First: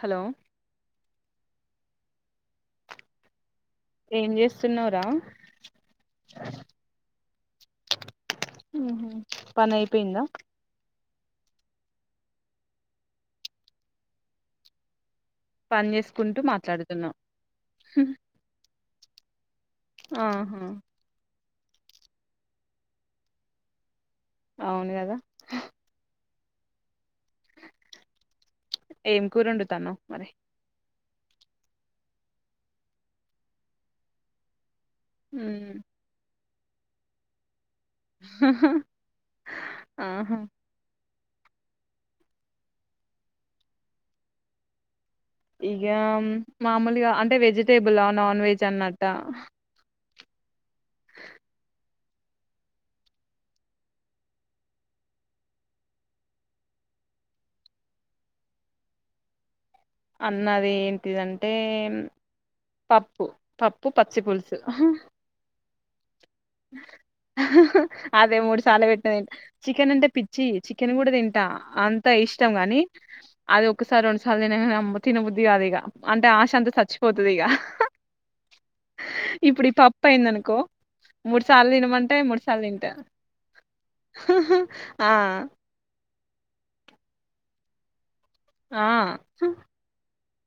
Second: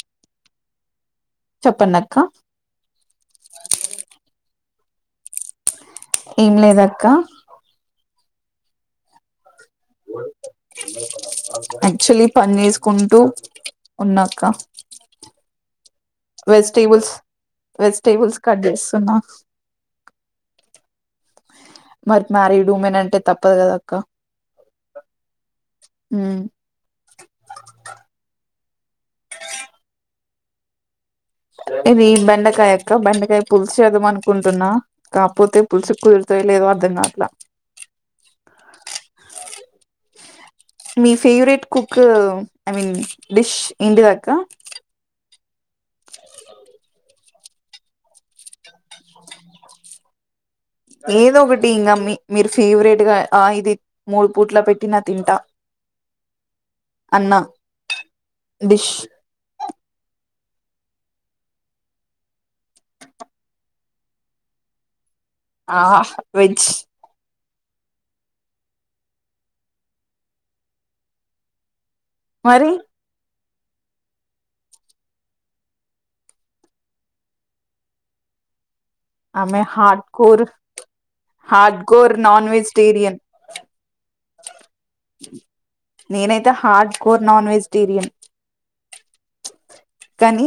Hello చెప్పండి అక్క ఏం చేస్తున్నావు రా ఏం లేదక్క హ్మ్ హు పని అయిపోయిందా యాక్చువలీ పని చేసుకుంటూ ఉన్నక్క పని చేసు వెజిటేబుల్స్ వెజిటేబుల్స్ కడచేస్ త్తన్నా ఆహా మరి మ్యారీడ్ ఉమెన్ అంటే తప్పదు కదక్క అవును కదా ఉం ఏం కూరొండుతనవ్ మరి ఇది బెండకాయ అక్క బెండకాయ పులుసేదమనుకుంటున్నా కాపోతే ఉమ్ పుల్స్ కు ఏ లేవర్ద్దన్న అట్లా ఆహా మీ favourite cook I mean dish ఏంటిదక్క ఇగ మామూలుగా అంటే వెజిటేబులా నాన్ వెజ్ అన్నట్ట ఏదో ఒకటి ఇంగమ్మి మీరు ఫేవరెట్ గా ఇది మూడు పూట్ల పెట్టిన తింటా అన్నా డిష్ అన్నది ఏంటిదంటే పప్పు పప్పు పచ్చి పులుసు ఆ వెజ్ అదే మూడు సార్ల పెట్టిన తింట చికెన్ అంటే పిచ్చి చికెన్ కూడా తింటా అం ఇష్టం మరి గాని అది ఒకసారి రెండుసార్లు తినంగానే తినబుద్ధది కాదు ఇగ అంటే ఆశ అంత చచ్చిపోతుంది ఇగ ఆమె ఇప్పుడు ఈ హట్ పప్పు కోర్ అయిందనుకో మూడు సార్లు హార్డ్ కోర్ తినమంటే నాన్ మూడుసార్లు తింటే వెజిటేరియన్ ఆ నేనైతే హార్డ్ కోర్ నాన్ వెజిటేరియన్ ఆ కానీ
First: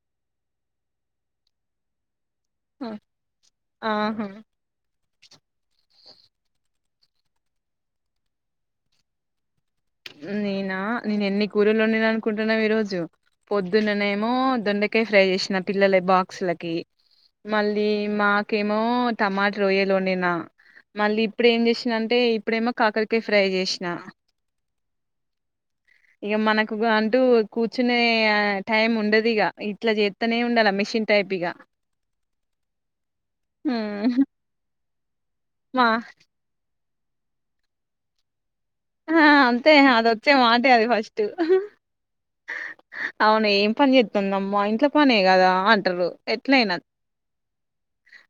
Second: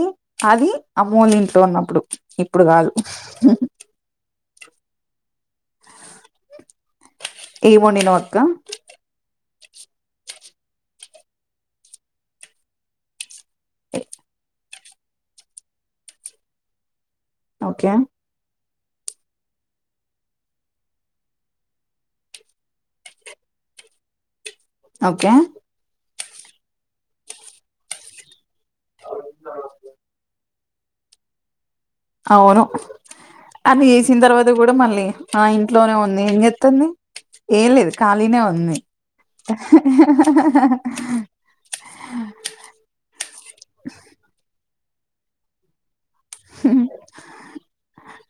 అది అమ్మోళ్ల ఇంట్లో ఉన్నప్పుడు ఇప్పుడు కాదు ఆహా ఏమొండి నవ్ అక్క నేనా నేను ఎన్ని కూరల్లోండిన అనుకుంటున్నావ్ ఈ రోజు పొద్దుననేమో దొండ కాయ్ ఫ్రై చేసిన పిల్లల బక్స్ లకి మళ్ళీ ఓకే మా ఏమో టమాట వొయ్యలోండినా మళ్ళీ ఇప్పుడు ఏం చేసిన అంటే ఇప్పుడేమో కాకరకాయ ఫ్రై చేసినా ఓకే ఇక మనకుగా అంటూ కూర్చునే టైమ్ ఉండదిగా ఇట్లా చేత్తనే ఉండాల మెషిన్ టైప్ ఇగ అవును. అది హ్మ్. ఏసిన్ తర్వాత కూడా మళ్ళీ. ఆ మా ఇంట్లోనే ఉంది ఏం చేత్తుంది. ఏం లేదు కాలినే వుంది. ఆ అంతే అది వచ్చే మాటే అది ఫస్ట. అవును ఏం పని చేతుందమ్మా ఇంట్ల. పనే కదా అంటరూ. ఎట్లైనా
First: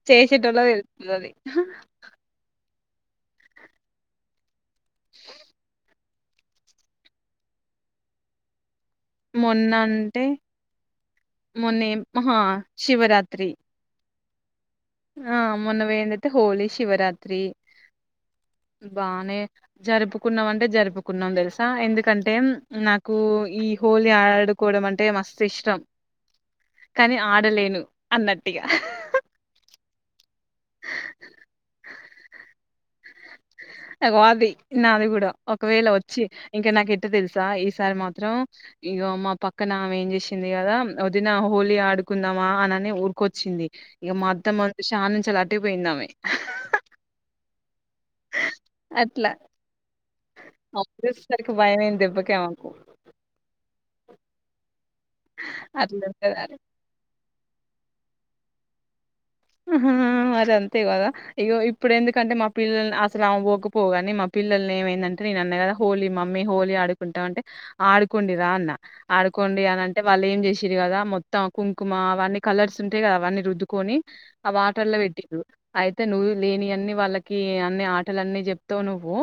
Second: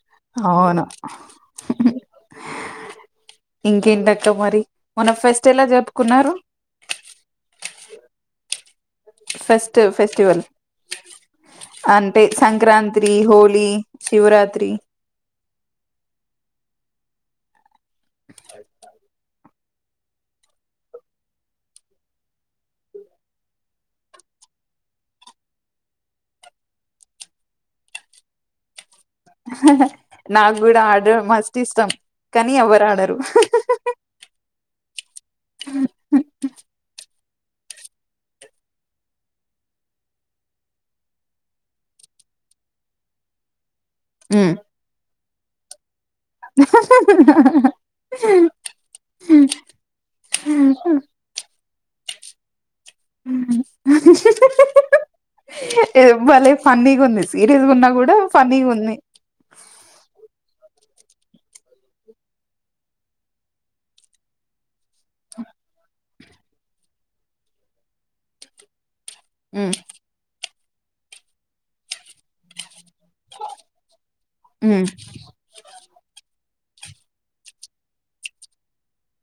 చేసేటోళ్లకు అవును తెలుస్తది అది. ఇంకేంటక్క మరి. మొన్న ఫెస్ట్ ఎలా జరప్ కున్నారు. మొన్న ఫెస్ట్ అంటే ఫెస్టివల్. మొన్నేం అంటే ఆహా సంక్రాంత్రీ, శివరాత్రి హోలీ శివరాత్రి. ఆ మొన్న పోయిందైతే హోలీ, శివరాత్రీ. బానే జరుపుకున్నాం అంటే జరుపుకున్నాం తెలుసా. ఎందుకంటే, నాకు ఈ హోలీ ఆడుకోవడం అంటే మస్తు ఇష్టం. కానీ ఆడలేను అన్నట్టుగా. నాకు గూడా ఆడడం మస్స్త్ ఇష్టం. కానీ ఎవరు ఆడరు. అగో అది నాది కూడా ఆ ఈసారి మాత్రం ఇగో మా పక్కన ఆమె ఏం చేశింది కదా, వదినా హోలీ ఆడుకుందామా అనని ఊరుకొచ్చింది. ఇగ మా ఉమ్ అత్తమ్మన్ చూశి ఆడ్నుంచెలి అట్ టే పోయిందామె. అట్లా మా అత్తను చూసేసరికి భయమయింది దెబ్బకే ఆమెకు. అట్లుంటది బలే ఫన్నీగుంది సీరియస్ గా ఉన్నా కూడా ఫన్నీగుంది. ఆహా మరి అంతే కదా. ఇగో ఇప్పుడు ఎందుకంటే మా పిల్లల్ని అసలు ఆమె పోకపోవుగాని మా పిల్లల్ని ఏమై దంటే నేనన్న గదా హోలీ మామ్ మ్మీ హోలీ ఆడుకుంటాం అంటే, ఆడుకోండిరా అన్న. ఆడుకోండి ఉమ్ అని అంటే వాళ్ళేం చేశి రి గదా. మొత్తం ఆ కుంకుమ అవన్నీ కలర్స్ ఉంటయి కదా అవన్నీ రుద్దుకొనీ. ఆ ఉమ్ వాటర్ల పెట్టింరు అయితే నువు లేనియ్ అన్నీ వాళ్ళకీ అన్ని ఆటలన్నీ చెప్తవు నువ్వూ.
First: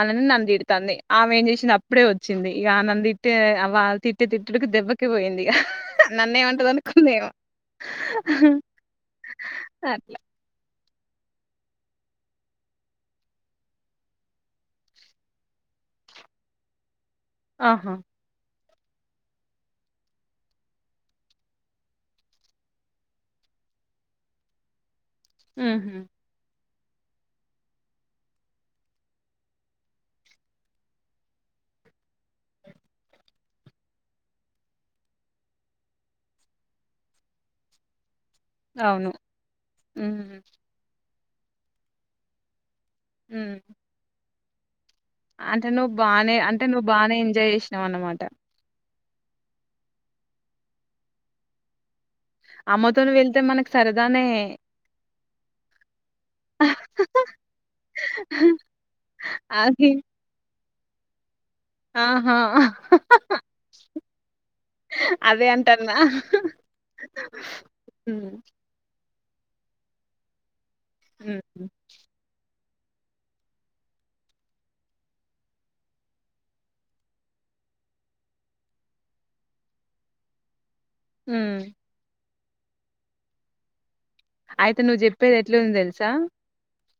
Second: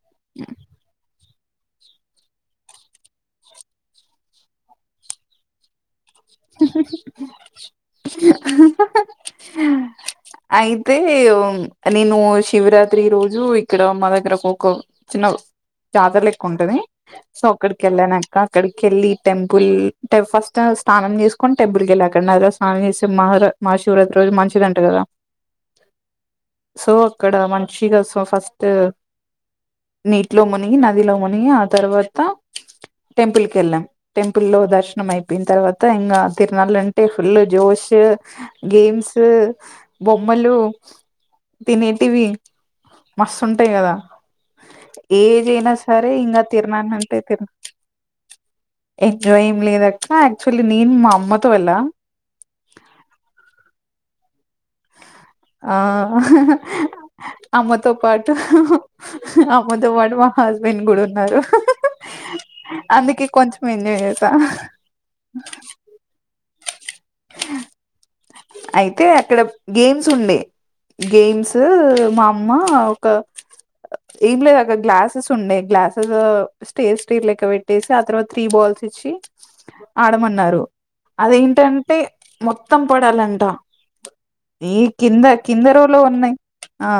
అనని నన్ను తిడుతాందీ. ఆమె ఏం చేశింది అప్పుడే వచ్చింది. ఇగా ఆమెన్ తిట్టే వాళ్ తిట్టే తిట్టుడుకి దెబ్బకే పోయింది ఇగ. నన్నేం అంటది అనుకుందేమో. అట్ల యితే ఓం నేనూ శివరాత్రి రోజూ ఇక్కడ మా దగ్గర ఒక ఒక చిన్న జాతర లెక్క ఉంటదీ. సొక్కడికి ఆహా వెళ్ళాను అక్క క్కడికి వెళ్లి టెంపుల్ టె ఫస్ట ఆ తానం చేసుకొని టెంపుల్ వెళ్ళ అక్కడ నది స్నానం చేసే మహ మహాశివరాత్రి మంచిదిదంట కదా హ్మ్ హు సో అక్కడ మంచిగా సో ఫస్ట్ నీటిలో మునిగి నదిలో మునిగి ఆ తర్వాత టెంపుల్ కెళ్ళాం టెంపుల్ లో దర్శనం అయిపోయిన తర్వా త ఇంగ తిరునాలు అంటే ఫుల్లు జోష్ అవును. గేమ్స్ హ్మ్. బొమ్మలు తినేటివి మస్తు హ్మ్. ఉంటాయి కదా ఏజ్ అంటే అయినా నువ్వు సరే బానే ఇంకా అంటే నువ్వు తిరునాళ్ళు బానే ఎంజాయ్ చేసినావ్ అన్నమాట ఎటు ఏం లేదక్క క్చువల్లీ నేను మా అమ్మతో వెళ్ళ అమ్మతోని వెళ్తే మనకు సరదానే ఆ అమ్మతో పాటు అమ్మతో అది. పాటు మా హస్ వెన్ కూడా ఉన్నారు ఆహా అందుకే కొంచెం ఎంజాయ్ చేసా అదే అంటన్నా ఊ అయితే అక్కడ గేమ్స్ ఉండే గేమ్స్ హ్మ్. మామ్ మా ఒక ఏం లేదు అక్క గ్లాసెస్ ఉండే గ్లాసెస్ స్టేర్ స్టీర్ లెక్క పెట్టేసి ఆ తర్వాత త్రీ బాల్స్ ఇచ్చి ఆడమన్నారు అది హ్మ్. ఏంటంటే మొత్తం పడాలన్ ట ఈ అయితే నువ్వు కింద జెప్పేది కింద ఎట్లుంది రోలో ఉన్నాయి ఆ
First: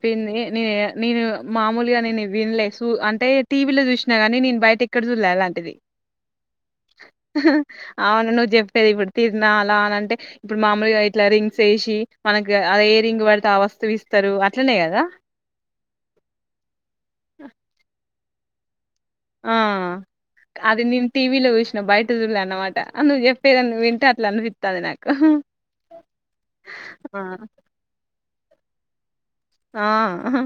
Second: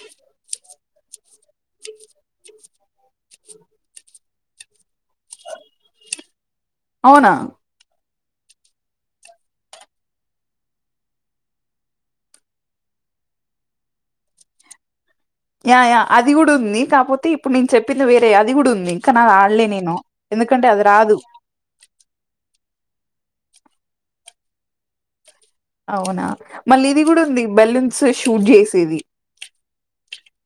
చప్పింది నేనే నేను మామూలుగా నేను వినలే హూ అంటే టీ వీ లో చూసినా గానీ నేను బయట ఎక్కడ చూడలే అలాంటిది అవునా అవును నువ్వు చెప్పేది ఇప్పుడు తిరునాల అలా అంటే ఇప్పుడు మామూలుగా అయి ఇట్లా రింగ్స్ ఏసి మనకు అ ఏ రింగ్ పడితే ఆ వస్తువు ఇస్తారు అట్లనే కదా యా యా అది కూడా ఉంది కాకపోతే ఇప్పుడు నేను చెప్పింది వే టే అది గూడుంది ఆ అది నేను రాదు టీవీలో చూసినా బయట చూలే అన్నమాట నువ్వు చెప్ పేరని వింటే అట్లా అనిపిస్తుంది నాకు అవునా మళ్ళీ ఇది ఆ కూడా ఉంది బెలూన్స్ షూట్ చేసేది అ హ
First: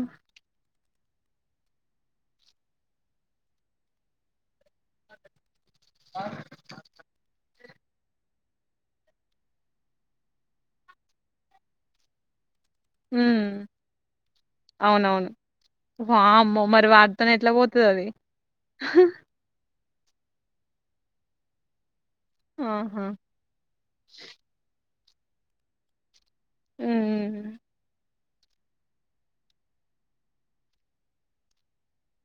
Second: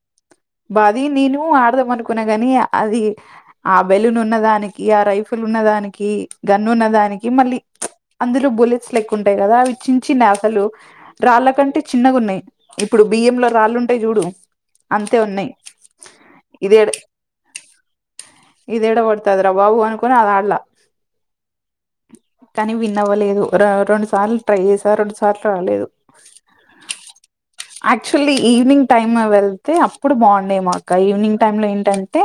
అది నేను ఆడదాం అనుకున్నా గాని అది ఆ బెలూన్ ఉన్నదానికి ఆ రైఫుల్ ఉన్నదా, మనకి గన్ను ఉన్న దానికి మళ్ళీ అందులో బుల్లెట్స్ లెక్కుంటాయ్ కదా అవి చిన్ చిన అసలు రాళ్ళ కంటే చిన్నగున్నయ్ ఇప్పుడు బియ్యం హ్మ్ లో రాళ్ళుంటయ్ జూడు అం అవునవును వామ్మో మరి వాడితోనే ఎట్లా పోతది అది పోనీ అది ఆడలా కానీ విన్ ఆహా అవ్వలేదు రొ రొండు సార్లు ట్రై చేసా రొండు సార్ పాట్ట్ రాలేదు హ్మ్ హ్మ్. అట్ చ్చ్వలీ ఈవినింగ్ టైమ వెళ్తే అప్ ప్పుడు బాగుండేమో అక్క ఈవినింగ్ టైమ్ లో ఏంటంటే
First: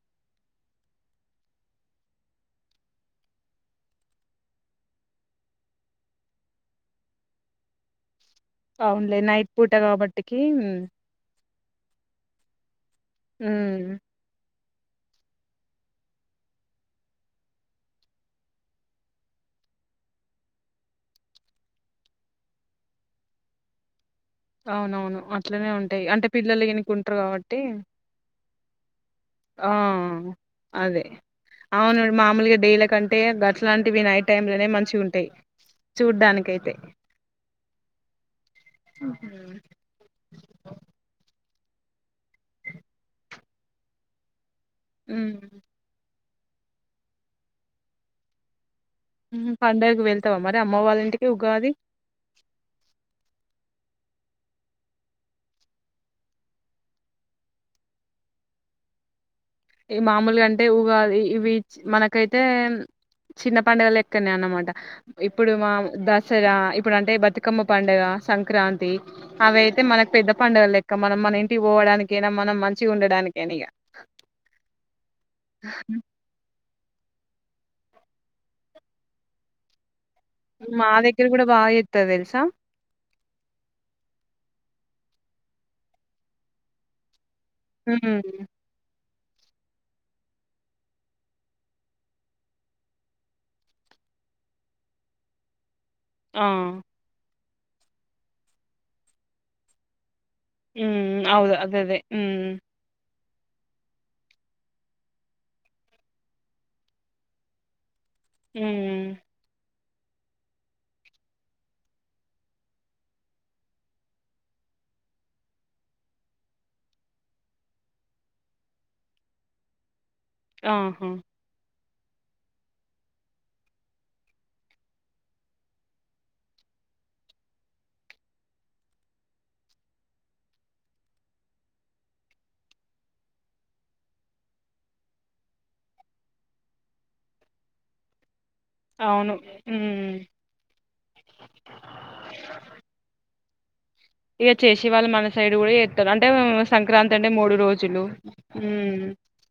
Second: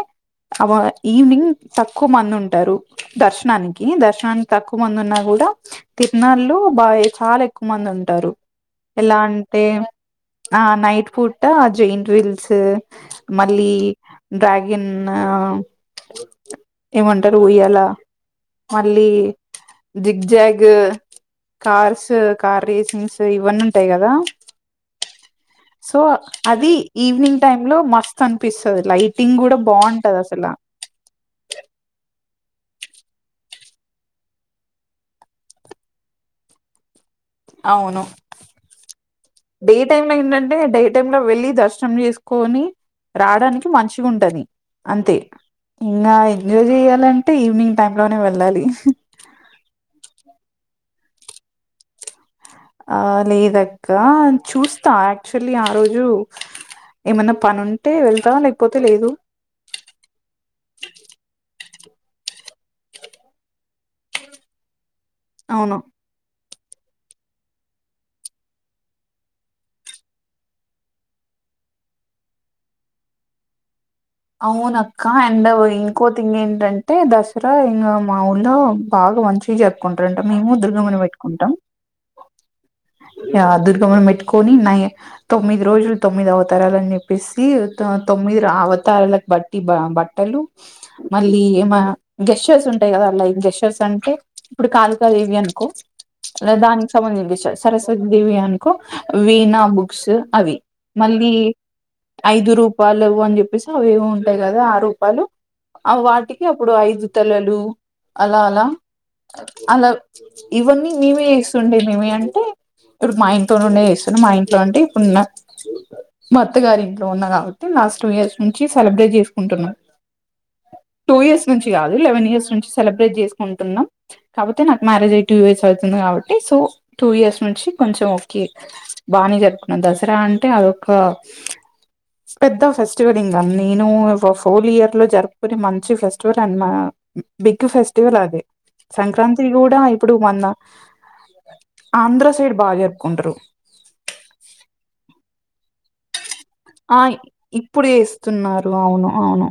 అవ ఈవినింగ్ తక్కువ మంది ఉంటారు, దర్శనానికి దర్శనానికి తక్కువ మంది ఉన్నా కూడా తిరునాళ్లు బాగా చాలా ఎక్కువ మంది ఉంటారు. ఎలా అవునులే నైట్ అంటే పూట కాబట్టికి ఆ జెయింట్ విల్స్ [unintelligible] మళ్ళీ హ్మ్. డ్రాగిన్ ఏమంటారు ఊయ్యాల, మళ్ళీ zig zag, cars, car racings ఇవన్నీ ఉంటయ్ గదా, అవున అవును అ సో అది ఈవినింగ్ టైమ్ లో మస్తు అన్ పిస్సదు లై ఆ అదే అవును మామూలుగ డేల కంటే గట్లాంటివి నైట్ టైమ్ లోనే మంచిగుంటయ్ చూడ్డానికైతే అవును హ్మ్ డే టైమ్ లో ఏందంటే డే టైమ్ లో వెళ్ళి ద ర్శనం చేసుకోని రాడానికి మంచిగుంటది అంతే ఇంగా ఎంజాయ్ చేయ్యాలంటే ఈవినింగ్ టైంలోనే వెళ్ళాలి మ్మ్ పండగకు వెళ్తవా మరి అమ్ మ్మ వాళ్ళ ఇంటికి ఉగాది ఆ లేదక్క చూస్తా యాక్చువల్లీ ఆ రోజు ఏమన్నా పని ఉంటే వెళ్తా లేకపోతే లేదు. ఇగ మాములుగా అంటే ఉగాది ఇవి చ్ మనకైతే చిన్న పండుగలెక్కనే అన్నమాట. ఇప్పుడు అవును మాం దస్ స్సరా ఇప్పుడు అంటే బతుకమ్మ పండుగ సంక్రాంతి అవి అయితే మనకు పెద్ద పండుగ లెక్క, మనం మన ఇంటికి పోవడానికైనా మనం మంచిగా ఉండడానికైనా ఇగ, అవును అక్క అండ్ ఇంకో థింగ్ ఏంటంటే తే దసరా ఇంగా మా ఊళ్ళో బాగా మంచిగా జరుపుకుం మేము మా దుర్గమ్మని దగ్గర కూడా పెట్టుకుంటాం, బాగా చేత్తరు తెలుసా ఆ దుర్గమ్మను పెట్టుకోని నై తొమ్మిది రోజులు తొమ్మిదివతాలనిప్పే హ్మ్. తొమ్మిది రా ఆవత్ బట్టి బ బట్టలు మళ్ళీ ఏమ గెస్ర్స్ ఉంటాయి కదాలైక్ గెస్ర్స్ అంటే ఇప్పుడు కాలుకాదేవి అనుకో మ ఆ దాని సంబంధ విషయ సరస్వతి దేవి అనకో వీణ బుక్స్ అవి మళ్ళీ ఐదు రూపాయలు వ చె అవి ఉంటాయి కదా ఆ రూపయలు వాటికి అప్పుడు ఐదు తలలు అలా అలా అలా ఇవన్నీ మేమే చేస్తుండే మేమే అంటే ఇప్పుడు మా ఇంట్ నుండే చేస్తుాం మా ఇంట్లో అంటే ఇప్పుడున్న అత్త గారి ఇంట్లో ఉన్నా కాబట్టి లాస్ట్ టూ ఇయర్స్ నుంచి సెలబ్రేట్ చేసుకుంటున్నారు ఆహా కాపో నా మ అందిబట్టి ఇ కొంచ బ జ అ అ ఫెస్టివల్ ఇంకా నేను హోల్ ఇయర్ లో జరుపుకునే మంచి ఫెస్టివల్ అంమా బిగ్ ఫెస్టివల్ అదే సంక్రాంతి కూడా అవును. ఇప్పుడు మన్న ఆంధ్ర సైడ్ బాగా జరుపుకుంటారు ఇగ చేేశి వాల్ మన సైడ్ కూడా చెత్తరు అంటే ఆ సంక్రాంతి అంటే మూడు ఇప్పుడు రోజులు చేస్తున్నారు మ్మ్ అవును అవును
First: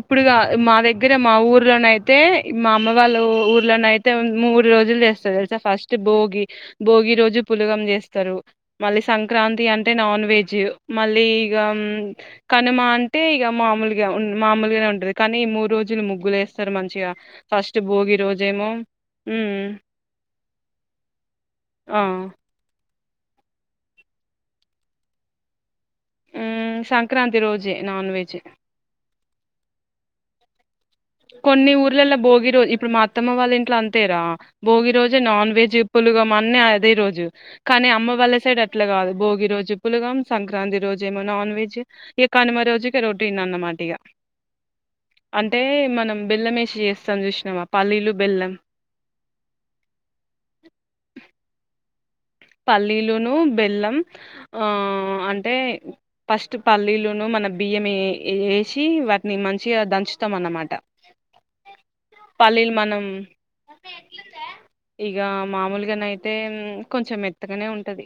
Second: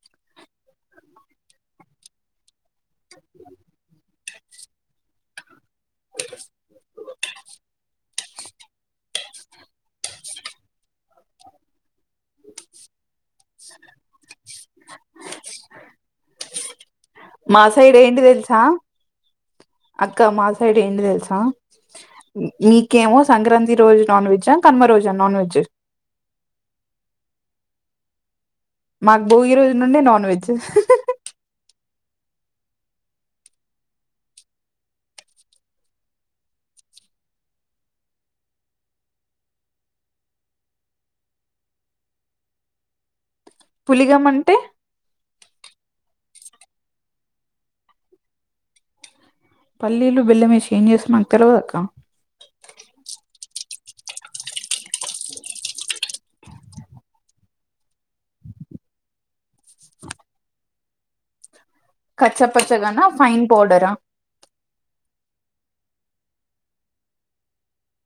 ఇప్పుడుగా మా దగ్గర దగ్గర మా ఊర్లోన అయితే మా అమ్మ వాళ్ళు ఊర్లోన అయితే మూడు రోజులు చేస్తది [unintelligible] త ఫస్ట్ భోగి భోగి రోజు పులగం చేస్ తరు మళ్ళీ సంక్రాంతి ఇగ అంటే నాన్ వెజ్ మళ్ళీ ఇగ కనుమ అంటే ఇక మామూలుగా ఉన్ మామూలుగానే ఉంటది కానీ మూడు రోజులు ముగ్గులు వేస్తారు మంచిగా మా ఫస్ట్ సైడ్ భోగి ఏంటి తెలుసా రోజేమో మ్మ్ అక్క మా సైడ్ ఆ కెమో సంక్రాంతి రోజు నాన్ వెజ కనుమ రోజా నాన్ వెెజ్ మ్మ్ సంక్రాంతి రోజే నాన్ వెజ్ మాకు భోగి రోజు నుండే నాన్ వెజ్ కొన్ని ఊర్లలో భోగి రోజు ఇప్పుడు మా అత్తమ్మ వాళ్ళ ఇంట్లో అంతేరా భోగి రోజే నాన్ వెెజ్ పులగం అన్ని అదే రోజు కానీ అమ్మ వాళ్ళ సైడ్ అట్ల కాదు భోగి రోజు పులగం సంక్రాంతి రోజేమో నాన్ వెెజ్ ఇక కనుమ రోజుక రో టెంది అన్నమాట ఇగ పులిగం అంటే అంటే మనం బెల్లం ఏసి చేస్తాం చూసినామా పల్లీలు బెల్లం పల్లీలు బెల్లం ఏం చేస్తాం అంటరు కదక్క పల్లీలును బెల్లం ఆ అంటే ఫస్ట్ పల్లీలును మన బియ్యం ఏ ఏ వేసి వాటిని మంచిగా దంచుతాం అన్నమాట కచ్చ పల్లీలు పచ్చగానా ఫైన పౌడరా ఇగ మామూలుగానయితే కొంచెం ఎ మేత్తగానే ఉంటది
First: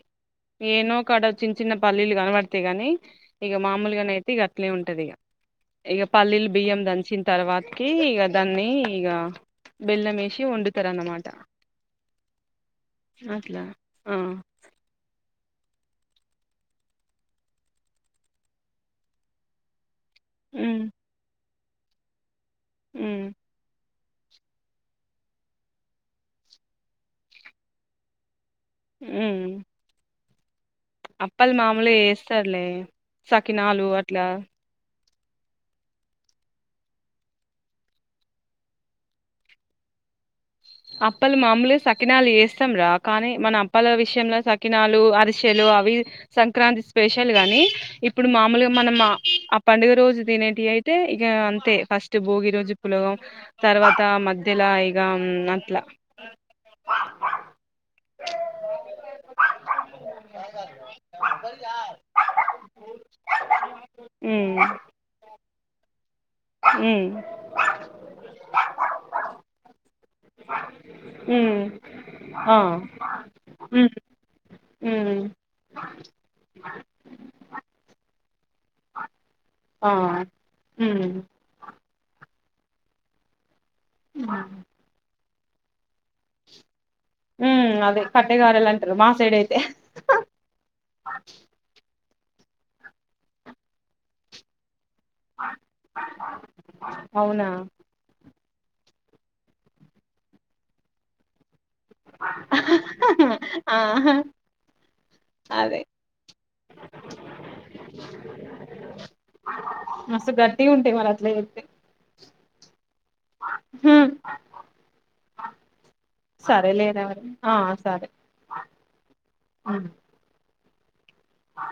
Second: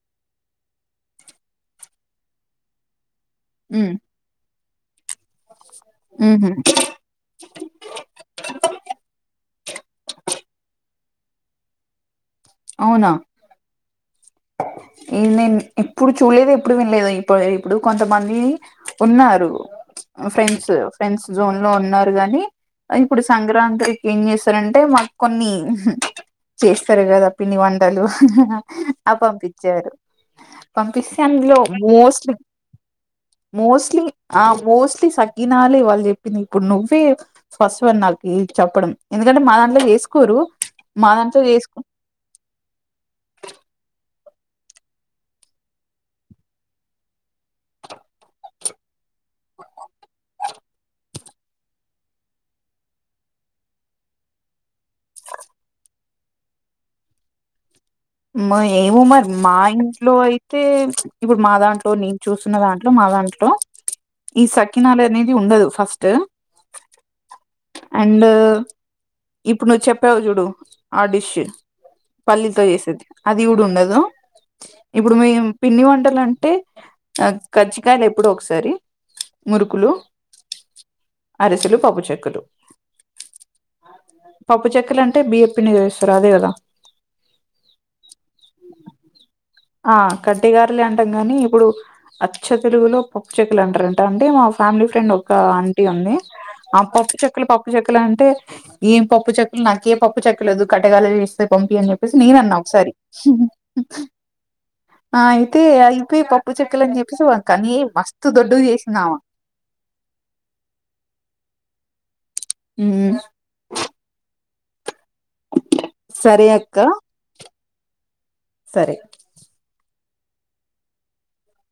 ఏనో కాడ చిన్న చిన్న పల్లీలు కనబడతాయి గాని ఈక ఉమ్ మామూలుగాన యితి గ అట్లే ఉంటది ఇ ఇక పల్లీలు ఉహు బియ్యం దంచిన తర్వాతకి ఇక దాన్ని ఇక బెల్లమేసి వండుతారన్నమాట అట్లా ఆ ఏమి నేను ఎప్పుడు చూడలేదు, ఎప్పుడు వినలేదు ఇప్పు ఇప్పుడు కొంతమంది ఉన్నారు ఫ్రెండ్సు ఉమ్ ఫ్రెండ్స్ జోన్ లో ఉన్నారు గాని ఇప్పుడు ఉమ్ సంగ్రాంతి ఏం చేస్తారంటే మాకు కొన్ని చేస్తారు కదా పిండి వంటలు ఆ ఉమ్ పంపించారు పంపిస్తే అప్పలు అందులో మామూలుగా మోస్ట్లీ చేస్తారులే సకినాలు మోస్ట్లీ అట్లా ఆ మోస్ట్లీ సక్కినాలే వాళ్ళు చెప్పింది ఇప్పుడు నువ్వే ఫస్ట్ వన్ నాకి చెప్పడం ఎందుకంటే మా దాంట్లో చేసుకోరు మా అప్పలు దాంట్లో చేసుకో మామూలే సక్కినాలు చేస్తాం రా కానీ మన అప్పాల విషయంలో సక్కినాలు, అరిసెలు అవి సంక్రాంతి స్పెషల్ గానీ ఇప్పుడు మామూలుగా మనం ఆ పండుగ రోజు తినే గియయితే ఇక అంతే ఫస్ట్ భోగి రోజు పులగం తర్వాత మధ్యలో ఇగా మ్మ ఏమో మరి మా ఇంట్లో అయితే ఇప్పుడు మా దాంట్లో నేను చూస్తూన్న దాంట్లో మా దాంట్లో ఈ ఉమ్ సక్కినాలు అనేది ఉండదు ఫస్ట్ ఉమ్ అండ్ ఇప్పుడు నువ్వు చెప్పావు చూడు ఆ డిష్ ఉమ్ ఆ పల్లీతో చేసింది అది కూడ ఉమ్ ఉండదు. ఉమ్ ఇప్పుడు మేమ్ పిండి వంటలు అంటే కజ్జికాయలు ఎప్పుడో ఒకసారి మురుకులు, ఆ ఉమ్ అరిసె పప్పు చెక్కలు పప్పు చెక్కలు అంటే బియ్య పిండి తో చేస్తారు అదే కదా మ్మ్ అవ్ ఆ కట్టెగారేలే అంటాం కానీ ఇప్పుడు అచ్చ తెలుగులో పప్ చెక్కలు అంటారంట అంటే మా ఫ్యామిలీ ఫ్రెండ్ ఒక ఆంటీ ఉంది ఆ పప్పు చెక్కలు అవునా పప్పు చెక్కలు అంటే ఏం పప్పు చెక్కులు నాకు ఏ పప్పు చెక్కులేదు కట్టెగారెలు చేస్తే పంపి అని చెప్ సి నేనన్నా ఒకసారి ఆ ఆ అయితే అదే అయిపోయి ఉప్పు చెక్కలుని చెప్పేసి కనీ మస్తు దండోరా చేసిందామె మస్తు గట్టిగా ఉంటాయి మరి అట్లా చేస్తే మ్ సరే లేరా ఆ సరే సరే అవును ఆ